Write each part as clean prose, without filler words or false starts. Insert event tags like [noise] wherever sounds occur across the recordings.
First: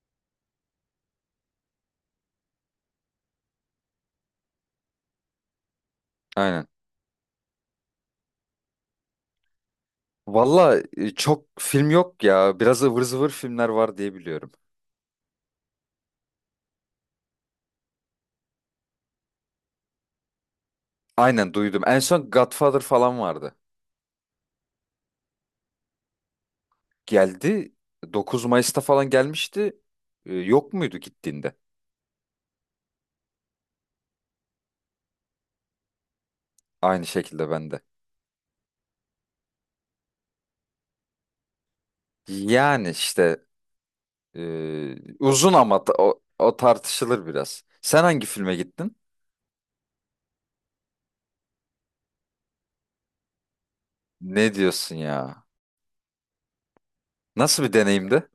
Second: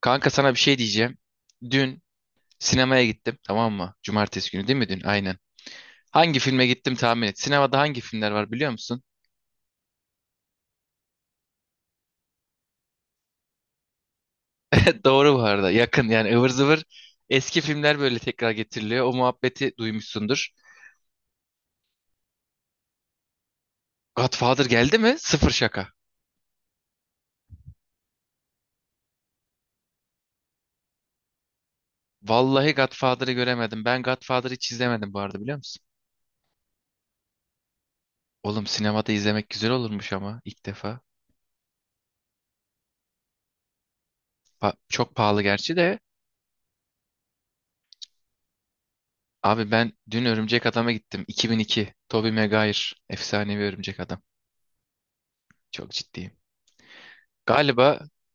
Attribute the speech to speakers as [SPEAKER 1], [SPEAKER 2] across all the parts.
[SPEAKER 1] Kanka sana bir şey diyeceğim. Dün sinemaya gittim, tamam mı? Cumartesi günü değil mi dün? Aynen. Hangi filme
[SPEAKER 2] Aynen.
[SPEAKER 1] gittim tahmin et. Sinemada hangi filmler var biliyor musun?
[SPEAKER 2] Valla çok film yok ya. Biraz ıvır zıvır filmler var diye biliyorum.
[SPEAKER 1] [laughs] Doğru bu arada. Yakın yani, ıvır zıvır eski filmler böyle tekrar getiriliyor. O muhabbeti duymuşsundur.
[SPEAKER 2] Aynen duydum. En son Godfather falan vardı.
[SPEAKER 1] Godfather geldi mi? Sıfır şaka.
[SPEAKER 2] Geldi. 9 Mayıs'ta falan gelmişti. Yok muydu gittiğinde?
[SPEAKER 1] Vallahi Godfather'ı göremedim. Ben Godfather'ı hiç izlemedim bu arada, biliyor musun?
[SPEAKER 2] Aynı şekilde bende.
[SPEAKER 1] Oğlum sinemada izlemek güzel olurmuş ama ilk defa.
[SPEAKER 2] Yani işte
[SPEAKER 1] Çok pahalı
[SPEAKER 2] uzun
[SPEAKER 1] gerçi
[SPEAKER 2] ama da-
[SPEAKER 1] de.
[SPEAKER 2] o, o tartışılır biraz. Sen hangi filme gittin?
[SPEAKER 1] Abi ben dün Örümcek Adam'a gittim. 2002. Tobey Maguire. Efsanevi Örümcek Adam.
[SPEAKER 2] Ne diyorsun ya?
[SPEAKER 1] Çok ciddiyim.
[SPEAKER 2] Nasıl bir
[SPEAKER 1] Galiba
[SPEAKER 2] deneyimdi?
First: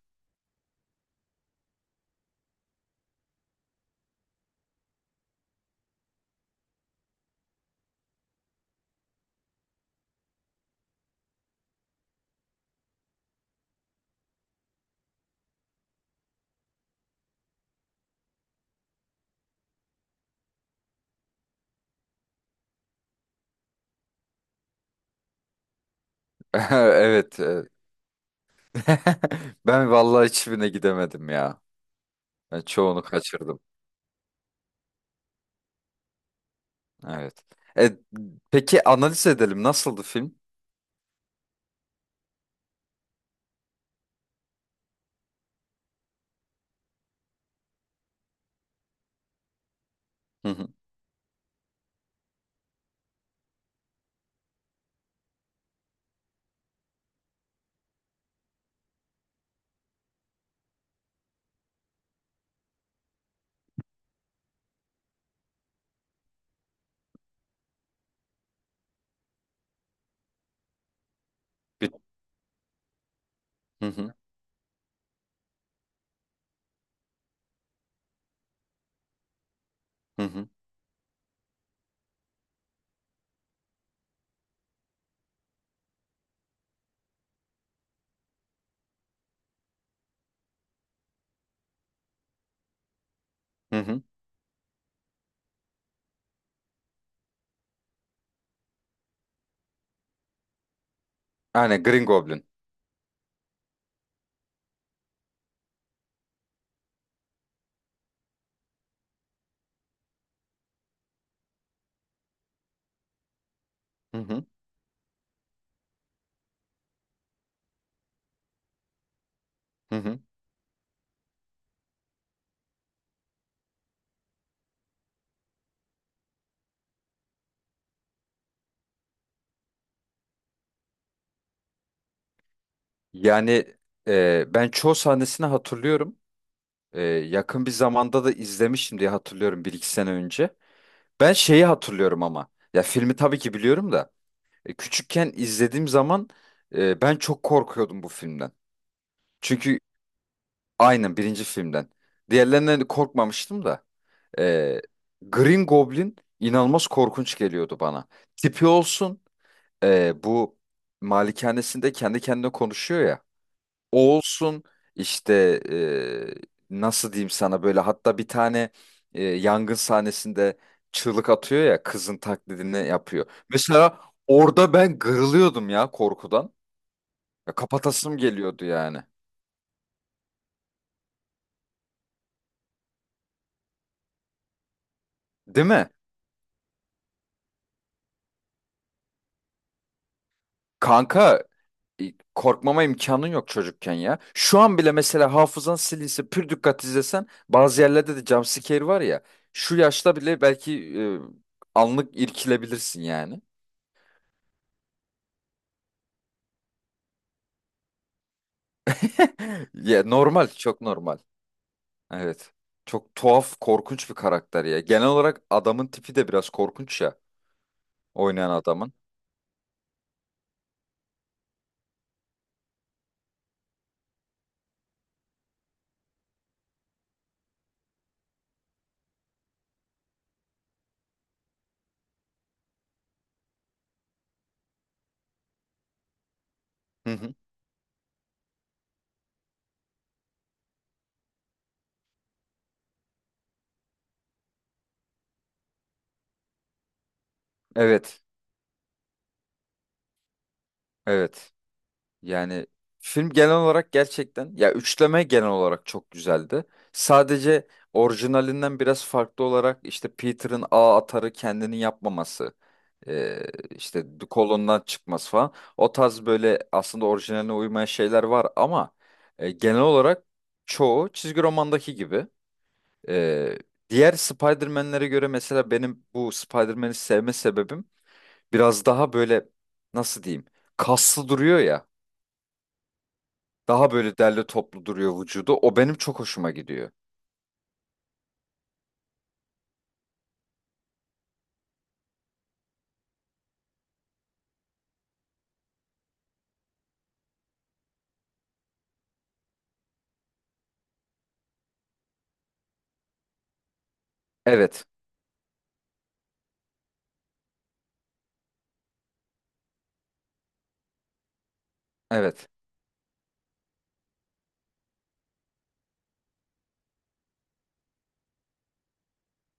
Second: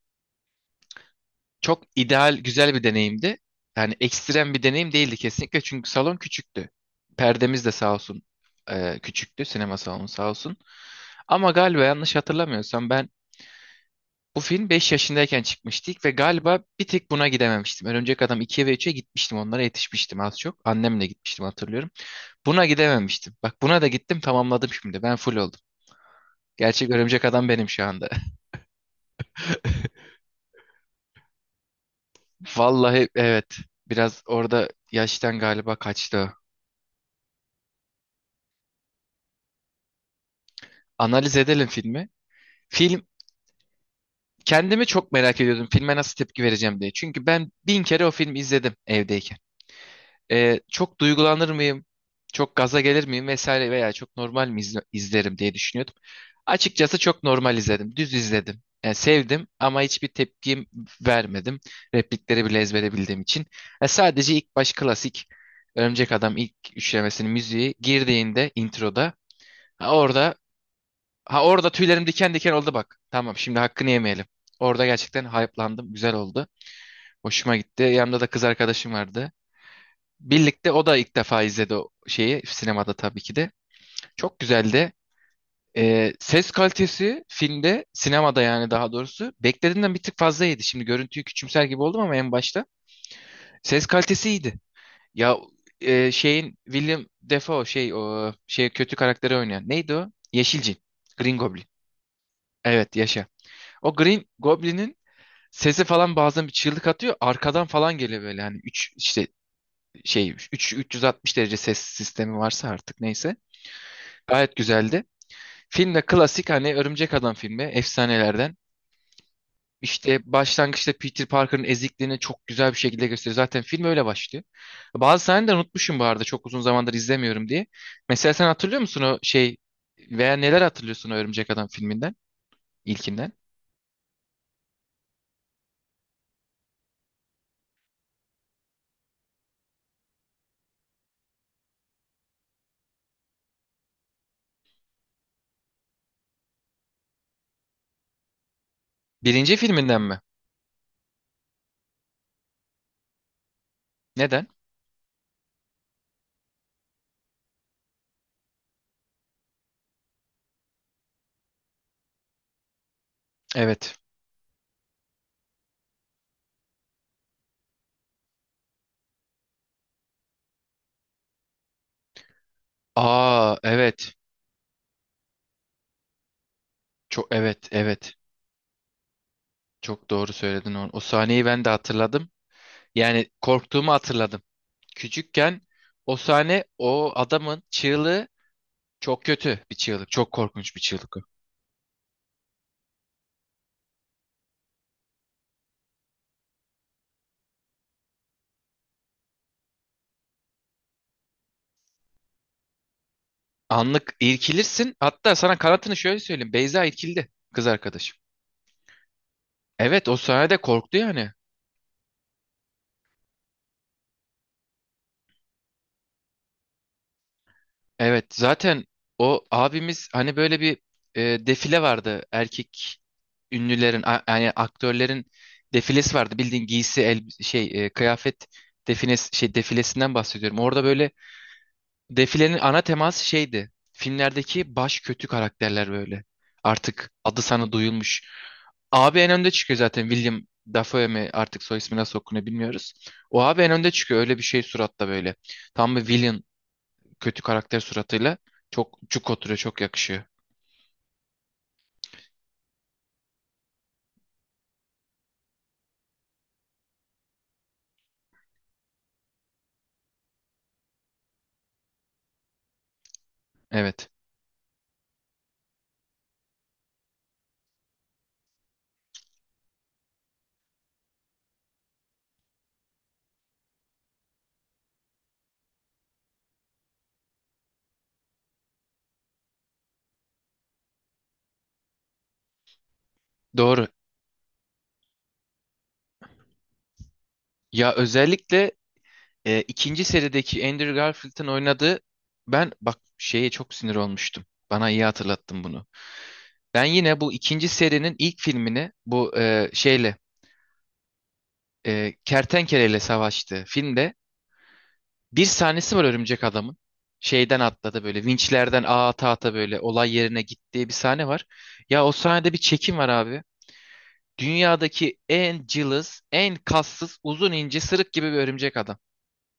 [SPEAKER 1] çok ideal, güzel bir deneyimdi. Yani ekstrem bir deneyim değildi kesinlikle, çünkü salon küçüktü. Perdemiz de sağ olsun küçüktü. Sinema salonu sağ olsun. Ama galiba yanlış hatırlamıyorsam ben bu film 5 yaşındayken çıkmıştık ve galiba bir tek buna gidememiştim. Örümcek Adam 2'ye ve 3'e gitmiştim. Onlara yetişmiştim az çok. Annemle gitmiştim, hatırlıyorum. Buna gidememiştim. Bak, buna da gittim, tamamladım şimdi. Ben full oldum.
[SPEAKER 2] [laughs]
[SPEAKER 1] Gerçek Örümcek
[SPEAKER 2] Evet,
[SPEAKER 1] Adam
[SPEAKER 2] evet.
[SPEAKER 1] benim şu anda.
[SPEAKER 2] [laughs] Ben vallahi hiçbirine gidemedim ya. Ben çoğunu
[SPEAKER 1] Vallahi evet.
[SPEAKER 2] kaçırdım.
[SPEAKER 1] Biraz orada yaştan galiba kaçtı o.
[SPEAKER 2] Evet. E, peki analiz edelim. Nasıldı film?
[SPEAKER 1] Analiz edelim filmi. Film, kendimi çok merak ediyordum. Filme nasıl tepki vereceğim diye. Çünkü ben bin kere o filmi izledim evdeyken.
[SPEAKER 2] Hı hı.
[SPEAKER 1] Çok duygulanır mıyım? Çok gaza gelir miyim vesaire, veya çok normal mi izlerim diye düşünüyordum. Açıkçası çok normal izledim. Düz izledim. Yani sevdim ama hiçbir tepkim vermedim. Replikleri bile ezbere bildiğim için. Sadece ilk baş, klasik Örümcek Adam ilk üçlemesinin müziği girdiğinde introda, ha orada ha orada
[SPEAKER 2] Bir-
[SPEAKER 1] tüylerim diken diken oldu bak. Tamam, şimdi
[SPEAKER 2] Hı
[SPEAKER 1] hakkını
[SPEAKER 2] hı.
[SPEAKER 1] yemeyelim. Orada gerçekten hype'landım. Güzel oldu. Hoşuma gitti. Yanımda da kız arkadaşım vardı.
[SPEAKER 2] Hı hı.
[SPEAKER 1] Birlikte, o da ilk defa izledi o şeyi sinemada tabii ki de. Çok güzeldi. Ses kalitesi filmde, sinemada yani, daha doğrusu beklediğimden bir tık fazlaydı. Şimdi görüntüyü küçümser gibi oldum ama en başta
[SPEAKER 2] Hı
[SPEAKER 1] ses
[SPEAKER 2] hı.
[SPEAKER 1] kalitesi iyiydi. Ya şeyin, William Defoe, şey, o şey, kötü karakteri oynayan neydi o? Yeşilcin. Green Goblin.
[SPEAKER 2] Aynen Green Goblin.
[SPEAKER 1] Evet, yaşa. O Green Goblin'in sesi falan, bazen bir çığlık atıyor. Arkadan falan geliyor, böyle hani 3 işte şey, 3 360 derece ses sistemi varsa artık, neyse.
[SPEAKER 2] Hı hı.
[SPEAKER 1] Gayet güzeldi. Film de klasik hani, Örümcek Adam filmi efsanelerden.
[SPEAKER 2] Hı
[SPEAKER 1] İşte
[SPEAKER 2] hı.
[SPEAKER 1] başlangıçta Peter Parker'ın ezikliğini çok güzel bir şekilde gösteriyor. Zaten film öyle başlıyor. Bazı sahneleri unutmuşum bu arada, çok uzun zamandır izlemiyorum diye. Mesela sen hatırlıyor musun o şey, veya neler hatırlıyorsun o Örümcek Adam filminden? İlkinden?
[SPEAKER 2] Yani ben çoğu sahnesini hatırlıyorum. Yakın bir zamanda da izlemiştim diye hatırlıyorum bir iki sene önce. Ben şeyi hatırlıyorum ama. Ya filmi tabii ki biliyorum da. Küçükken izlediğim zaman ben çok korkuyordum bu filmden.
[SPEAKER 1] Birinci
[SPEAKER 2] Çünkü
[SPEAKER 1] filminden mi?
[SPEAKER 2] aynen birinci filmden. Diğerlerinden korkmamıştım da.
[SPEAKER 1] Neden?
[SPEAKER 2] Ee, Green Goblin inanılmaz korkunç geliyordu bana. Tipi olsun, bu malikanesinde kendi kendine konuşuyor ya.
[SPEAKER 1] Evet.
[SPEAKER 2] O olsun işte, nasıl diyeyim sana böyle, hatta bir tane yangın sahnesinde çığlık atıyor ya, kızın taklidini yapıyor.
[SPEAKER 1] Aa,
[SPEAKER 2] Mesela
[SPEAKER 1] evet.
[SPEAKER 2] orada ben kırılıyordum ya korkudan.
[SPEAKER 1] Çok,
[SPEAKER 2] Ya
[SPEAKER 1] evet, evet.
[SPEAKER 2] kapatasım geliyordu yani.
[SPEAKER 1] Çok doğru söyledin onu. O sahneyi ben de hatırladım. Yani korktuğumu hatırladım. Küçükken
[SPEAKER 2] Değil mi?
[SPEAKER 1] o sahne, o adamın çığlığı, çok kötü bir çığlık. Çok korkunç bir çığlık.
[SPEAKER 2] Kanka, e, korkmama imkanın yok çocukken ya. Şu an bile mesela hafızan silinse, pür dikkat izlesen bazı yerlerde de jumpscare var ya. Şu yaşta bile belki anlık irkilebilirsin yani.
[SPEAKER 1] Anlık irkilirsin. Hatta sana kanatını şöyle söyleyeyim. Beyza irkildi, kız arkadaşım.
[SPEAKER 2] [laughs] Ya
[SPEAKER 1] Evet, o
[SPEAKER 2] normal,
[SPEAKER 1] sahnede
[SPEAKER 2] çok
[SPEAKER 1] korktu
[SPEAKER 2] normal.
[SPEAKER 1] yani.
[SPEAKER 2] Evet. Çok tuhaf, korkunç bir karakter ya. Genel olarak adamın tipi de biraz korkunç ya.
[SPEAKER 1] Evet
[SPEAKER 2] Oynayan
[SPEAKER 1] zaten,
[SPEAKER 2] adamın.
[SPEAKER 1] o abimiz hani, böyle bir defile vardı. Erkek ünlülerin yani aktörlerin defilesi vardı. Bildiğin giysi el şey, kıyafet defines şey defilesinden bahsediyorum. Orada böyle, defilenin ana teması şeydi. Filmlerdeki baş kötü karakterler böyle.
[SPEAKER 2] Hı
[SPEAKER 1] Artık
[SPEAKER 2] hı.
[SPEAKER 1] adı sana duyulmuş. Abi en önde çıkıyor zaten, William Dafoe mi, artık soy ismi nasıl okunuyor bilmiyoruz. O abi en önde çıkıyor, öyle bir şey suratta böyle. Tam bir villain, kötü karakter
[SPEAKER 2] Evet.
[SPEAKER 1] suratıyla çok cuk oturuyor, çok yakışıyor.
[SPEAKER 2] Evet. Yani film genel olarak gerçekten, ya üçleme genel olarak çok güzeldi. Sadece orijinalinden biraz farklı olarak işte Peter'ın ağ atarı kendini yapmaması, e, işte
[SPEAKER 1] Evet.
[SPEAKER 2] kolondan çıkması falan. O tarz böyle aslında orijinaline uymayan şeyler var ama genel olarak çoğu çizgi romandaki gibi. E, diğer Spider-Man'lere göre mesela benim bu Spider-Man'i sevme sebebim biraz daha böyle, nasıl diyeyim, kaslı duruyor ya.
[SPEAKER 1] Doğru.
[SPEAKER 2] Daha böyle derli toplu duruyor vücudu. O benim çok hoşuma gidiyor.
[SPEAKER 1] Ya özellikle ikinci serideki Andrew Garfield'ın oynadığı, ben bak şeye çok sinir olmuştum. Bana iyi hatırlattın bunu. Ben yine bu ikinci serinin ilk filmini, bu şeyle, kertenkeleyle savaştığı filmde
[SPEAKER 2] Evet.
[SPEAKER 1] bir sahnesi var örümcek adamın. Şeyden atladı, böyle vinçlerden ağa ata ata böyle olay yerine gittiği bir sahne var. Ya o
[SPEAKER 2] Evet.
[SPEAKER 1] sahnede bir çekim var abi. Dünyadaki en cılız, en kassız, uzun ince, sırık gibi bir örümcek adam.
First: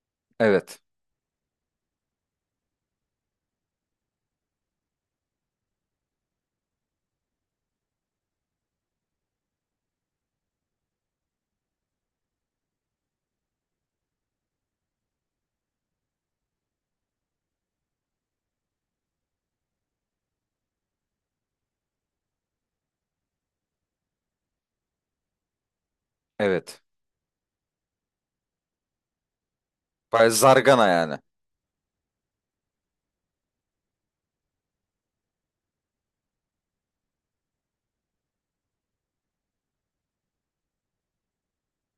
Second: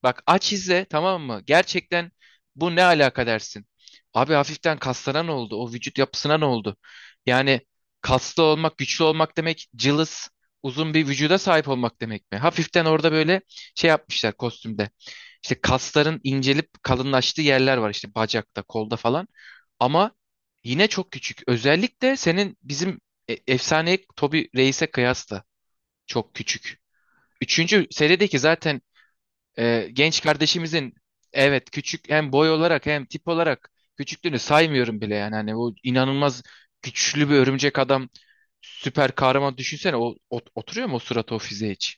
[SPEAKER 1] Bak, aç
[SPEAKER 2] Evet.
[SPEAKER 1] izle tamam mı? Gerçekten bu ne alaka dersin? Abi hafiften kaslara ne oldu? O vücut yapısına ne oldu? Yani kaslı olmak, güçlü olmak demek cılız, uzun bir vücuda sahip olmak demek mi? Hafiften orada böyle şey yapmışlar kostümde. İşte kasların incelip kalınlaştığı yerler var, işte bacakta, kolda falan. Ama yine çok küçük. Özellikle senin bizim efsane Toby Reis'e kıyasla çok küçük.
[SPEAKER 2] Evet.
[SPEAKER 1] Üçüncü serideki zaten genç
[SPEAKER 2] Baya zargana
[SPEAKER 1] kardeşimizin,
[SPEAKER 2] yani.
[SPEAKER 1] evet, küçük hem boy olarak hem tip olarak. Küçüklüğünü saymıyorum bile yani, hani o inanılmaz güçlü bir örümcek adam, süper kahraman, düşünsene oturuyor mu o suratı o fiziğe hiç?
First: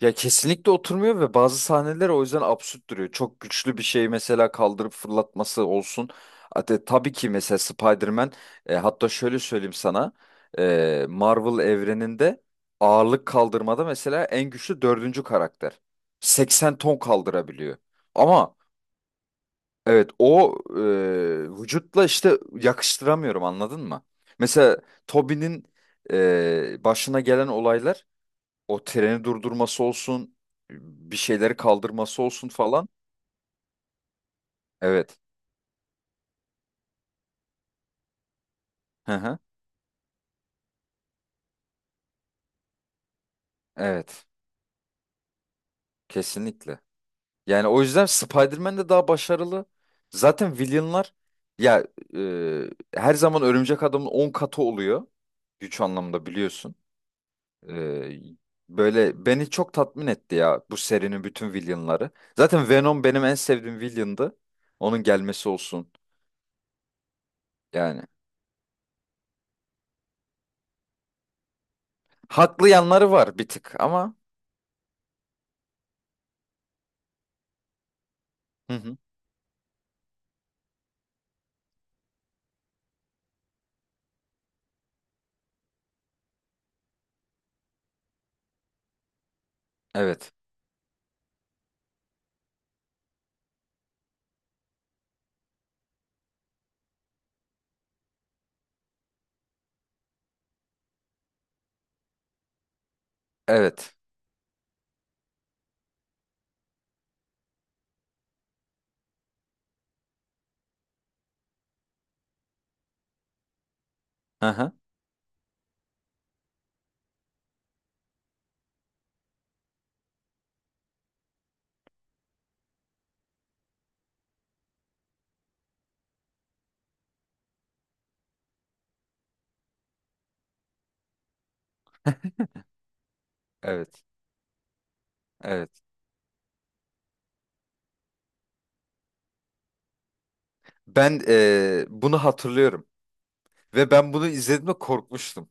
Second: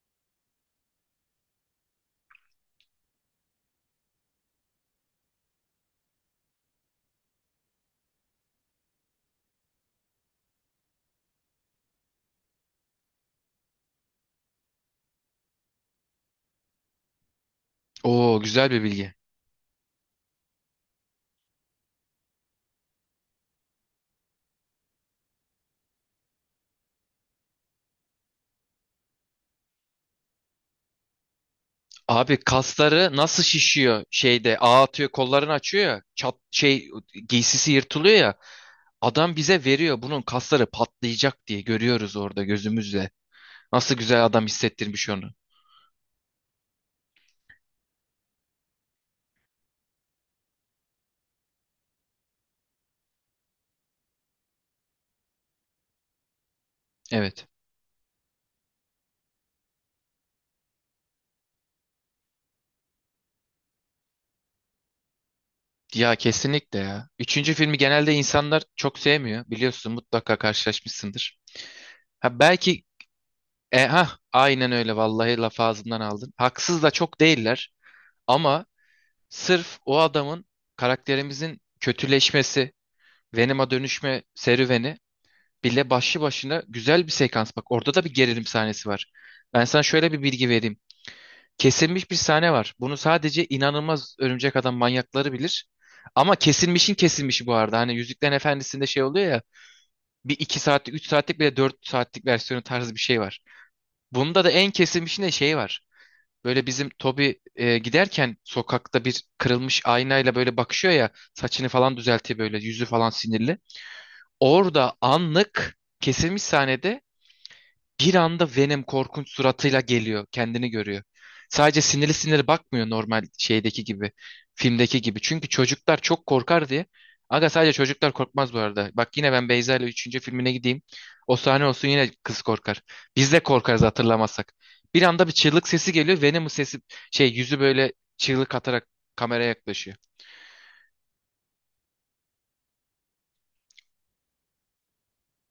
[SPEAKER 2] Ya kesinlikle oturmuyor ve bazı sahneler o yüzden absürt duruyor. Çok güçlü bir şeyi mesela kaldırıp fırlatması olsun. Hatta tabii ki mesela Spider-Man, hatta şöyle söyleyeyim sana. Marvel evreninde ağırlık kaldırmada mesela en güçlü dördüncü karakter. 80 ton kaldırabiliyor.
[SPEAKER 1] Oo,
[SPEAKER 2] Ama
[SPEAKER 1] güzel bir bilgi.
[SPEAKER 2] evet, o vücutla işte yakıştıramıyorum, anladın mı? Mesela Toby'nin başına gelen olaylar, o treni durdurması olsun, bir şeyleri kaldırması
[SPEAKER 1] Abi
[SPEAKER 2] olsun falan.
[SPEAKER 1] kasları nasıl şişiyor, şeyde ağ atıyor,
[SPEAKER 2] Evet.
[SPEAKER 1] kollarını açıyor ya, çat, şey, giysisi yırtılıyor ya,
[SPEAKER 2] Hı
[SPEAKER 1] adam
[SPEAKER 2] hı.
[SPEAKER 1] bize veriyor bunun kasları patlayacak diye, görüyoruz orada gözümüzle. Nasıl güzel
[SPEAKER 2] Evet.
[SPEAKER 1] adam hissettirmiş onu.
[SPEAKER 2] Kesinlikle. Yani o yüzden Spider-Man de daha başarılı. Zaten villainlar ya, her zaman Örümcek Adam'ın 10 katı oluyor. Güç anlamında biliyorsun.
[SPEAKER 1] Evet.
[SPEAKER 2] Ee, böyle beni çok tatmin etti ya bu serinin bütün villainları. Zaten Venom benim en sevdiğim villain'dı. Onun gelmesi olsun.
[SPEAKER 1] Ya kesinlikle ya. Üçüncü filmi
[SPEAKER 2] Yani
[SPEAKER 1] genelde insanlar çok sevmiyor. Biliyorsun, mutlaka karşılaşmışsındır. Ha
[SPEAKER 2] haklı
[SPEAKER 1] belki
[SPEAKER 2] yanları var bir tık ama.
[SPEAKER 1] aynen, öyle vallahi, laf ağzımdan aldın. Haksız da çok değiller ama
[SPEAKER 2] Hı hı.
[SPEAKER 1] sırf o adamın, karakterimizin kötüleşmesi, Venom'a dönüşme serüveni bile başlı başına güzel bir sekans. Bak orada da bir gerilim sahnesi var. Ben sana şöyle bir
[SPEAKER 2] Evet.
[SPEAKER 1] bilgi vereyim. Kesilmiş bir sahne var. Bunu sadece inanılmaz örümcek adam manyakları bilir. Ama kesilmişin kesilmişi bu arada. Hani Yüzüklerin Efendisi'nde şey oluyor ya. Bir iki saatlik, üç saatlik, bile dört saatlik versiyonu tarzı bir şey var.
[SPEAKER 2] Evet.
[SPEAKER 1] Bunda da en kesilmişinde şey var. Böyle bizim Toby giderken sokakta bir kırılmış aynayla böyle bakışıyor ya. Saçını falan düzeltiyor böyle. Yüzü falan sinirli.
[SPEAKER 2] Hı hı.
[SPEAKER 1] Orada anlık kesilmiş sahnede bir anda Venom korkunç suratıyla geliyor. Kendini görüyor. Sadece sinirli sinirli bakmıyor, normal şeydeki gibi. Filmdeki gibi. Çünkü çocuklar çok korkar diye. Aga, sadece çocuklar korkmaz bu arada. Bak, yine ben Beyza ile üçüncü filmine gideyim. O sahne olsun, yine kız korkar. Biz de korkarız,
[SPEAKER 2] Evet.
[SPEAKER 1] hatırlamazsak. Bir anda bir çığlık
[SPEAKER 2] Evet.
[SPEAKER 1] sesi geliyor. Venom'un sesi, şey, yüzü böyle çığlık atarak kameraya yaklaşıyor.
[SPEAKER 2] Ben bunu hatırlıyorum ve ben bunu izlediğimde korkmuştum.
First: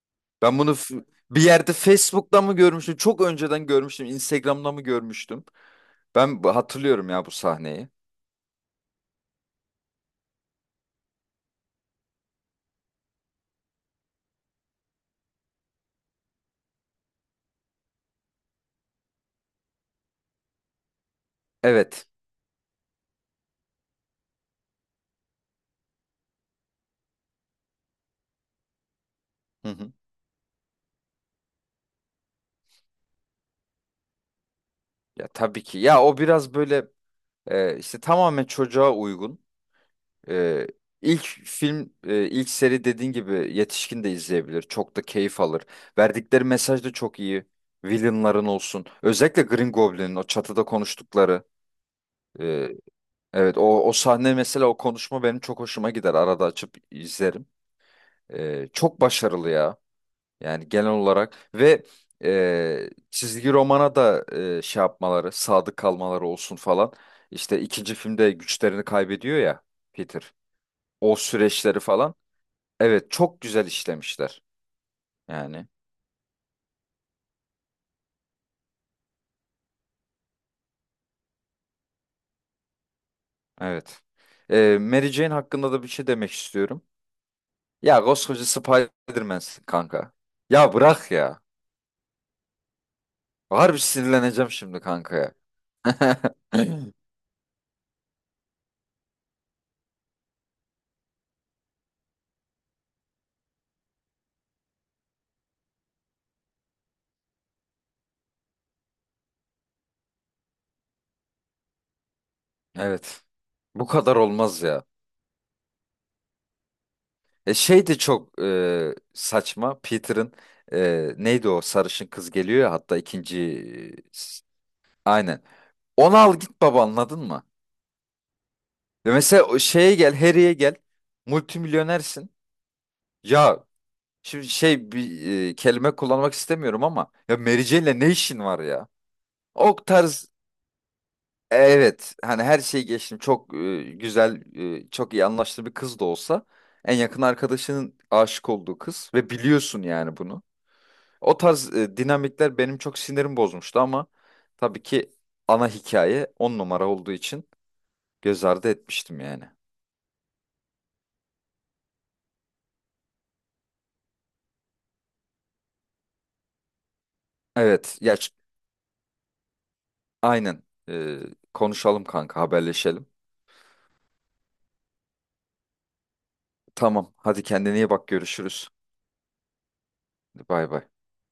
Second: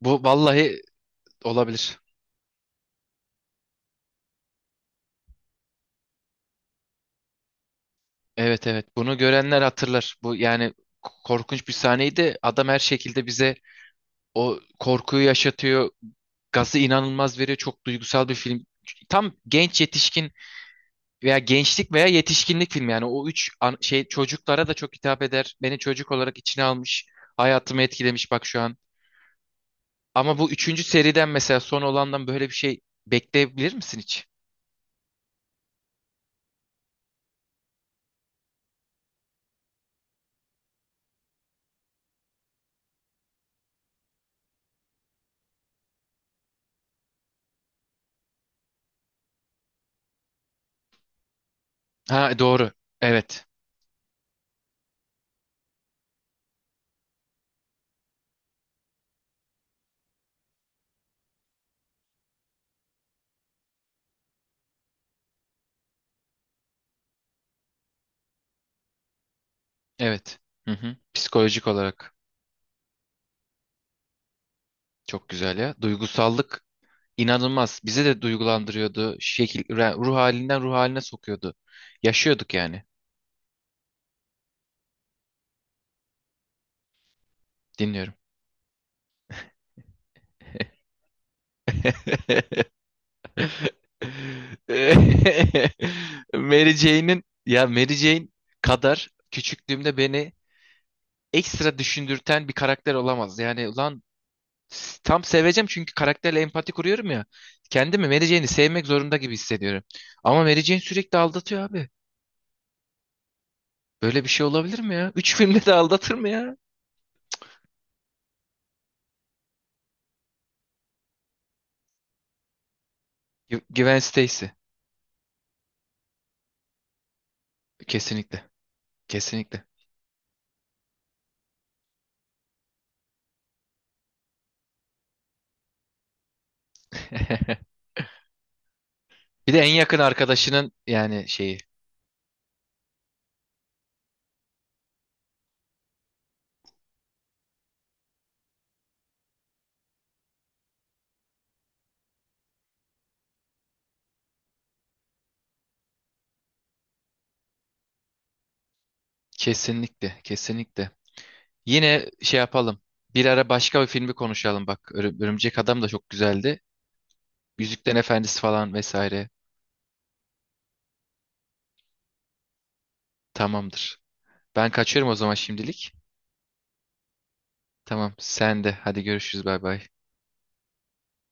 [SPEAKER 1] Bu
[SPEAKER 2] Ben bunu
[SPEAKER 1] vallahi
[SPEAKER 2] bir yerde
[SPEAKER 1] olabilir.
[SPEAKER 2] Facebook'ta mı görmüştüm? Çok önceden görmüştüm. Instagram'da mı görmüştüm? Ben hatırlıyorum ya bu sahneyi.
[SPEAKER 1] Evet, evet, bunu görenler hatırlar. Bu yani korkunç bir sahneydi. Adam her şekilde bize o korkuyu yaşatıyor. Gazı inanılmaz veriyor. Çok duygusal bir film. Tam genç yetişkin veya gençlik veya
[SPEAKER 2] Evet.
[SPEAKER 1] yetişkinlik filmi yani, o üç çocuklara da çok hitap eder. Beni çocuk olarak içine almış. Hayatımı etkilemiş bak şu an.
[SPEAKER 2] Hı hı.
[SPEAKER 1] Ama bu üçüncü seriden mesela, son olandan böyle bir şey bekleyebilir misin hiç?
[SPEAKER 2] Ya tabii ki. Ya o biraz böyle. İşte tamamen çocuğa uygun. Ee, ilk film, ilk seri dediğin gibi yetişkin de izleyebilir. Çok da keyif alır. Verdikleri mesaj da çok iyi. Villainların olsun. Özellikle Green Goblin'in o çatıda konuştukları.
[SPEAKER 1] Ha,
[SPEAKER 2] e,
[SPEAKER 1] doğru. Evet.
[SPEAKER 2] evet, o sahne mesela, o konuşma benim çok hoşuma gider. Arada açıp izlerim. Çok başarılı ya. Yani genel olarak ve çizgi romana da şey yapmaları, sadık kalmaları olsun falan. İşte ikinci filmde güçlerini kaybediyor ya, Peter.
[SPEAKER 1] Evet. Hı hı.
[SPEAKER 2] O
[SPEAKER 1] Psikolojik
[SPEAKER 2] süreçleri
[SPEAKER 1] olarak
[SPEAKER 2] falan. Evet, çok güzel işlemişler.
[SPEAKER 1] çok güzel
[SPEAKER 2] Yani
[SPEAKER 1] ya. Duygusallık İnanılmaz. Bize de duygulandırıyordu. Şekil, ruh halinden ruh haline sokuyordu. Yaşıyorduk yani.
[SPEAKER 2] evet. Mary Jane hakkında da bir şey demek istiyorum. Ya
[SPEAKER 1] Dinliyorum.
[SPEAKER 2] koskoca Spider-Man'sin kanka. Ya bırak ya.
[SPEAKER 1] [laughs]
[SPEAKER 2] Harbi sinirleneceğim şimdi kanka ya.
[SPEAKER 1] Mary
[SPEAKER 2] [laughs]
[SPEAKER 1] Jane'in, ya, Mary Jane kadar küçüklüğümde beni ekstra düşündürten bir karakter olamaz. Yani ulan, tam seveceğim çünkü karakterle empati kuruyorum ya. Kendimi Mary Jane'i sevmek zorunda gibi hissediyorum. Ama Mary Jane sürekli aldatıyor abi.
[SPEAKER 2] Evet. Bu kadar
[SPEAKER 1] Böyle bir şey
[SPEAKER 2] olmaz
[SPEAKER 1] olabilir
[SPEAKER 2] ya.
[SPEAKER 1] mi ya? Üç filmde de aldatır mı ya?
[SPEAKER 2] Şey de çok saçma. Peter'ın, neydi o sarışın kız geliyor ya, hatta ikinci,
[SPEAKER 1] Gwen
[SPEAKER 2] e, s-
[SPEAKER 1] Stacy.
[SPEAKER 2] aynen. Onu al git baba, anladın mı?
[SPEAKER 1] Kesinlikle.
[SPEAKER 2] Ve mesela o
[SPEAKER 1] Kesinlikle.
[SPEAKER 2] şeye gel, Harry'e gel. Multimilyonersin. Ya şimdi şey, bir kelime kullanmak istemiyorum ama ya Mary
[SPEAKER 1] [laughs]
[SPEAKER 2] Jane'le ne işin var ya?
[SPEAKER 1] Bir de en
[SPEAKER 2] O
[SPEAKER 1] yakın
[SPEAKER 2] tarz,
[SPEAKER 1] arkadaşının, yani şeyi.
[SPEAKER 2] evet hani, her şeyi geçtim, çok güzel, çok iyi anlaştığı bir kız da olsa, en yakın arkadaşının aşık olduğu kız ve biliyorsun yani bunu. O tarz dinamikler benim çok sinirim bozmuştu ama tabii ki ana hikaye 10 numara olduğu için göz ardı etmiştim yani.
[SPEAKER 1] Kesinlikle, kesinlikle. Yine şey yapalım. Bir ara başka bir filmi konuşalım bak. Örümcek Adam da çok güzeldi. Yüzüklerin
[SPEAKER 2] Evet, ya
[SPEAKER 1] Efendisi falan vesaire.
[SPEAKER 2] aynen. E, konuşalım kanka, haberleşelim.
[SPEAKER 1] Tamamdır. Ben kaçıyorum o zaman şimdilik.
[SPEAKER 2] Tamam, hadi kendine iyi bak,
[SPEAKER 1] Tamam, sen
[SPEAKER 2] görüşürüz.
[SPEAKER 1] de. Hadi görüşürüz. Bay bay.
[SPEAKER 2] Bay bay.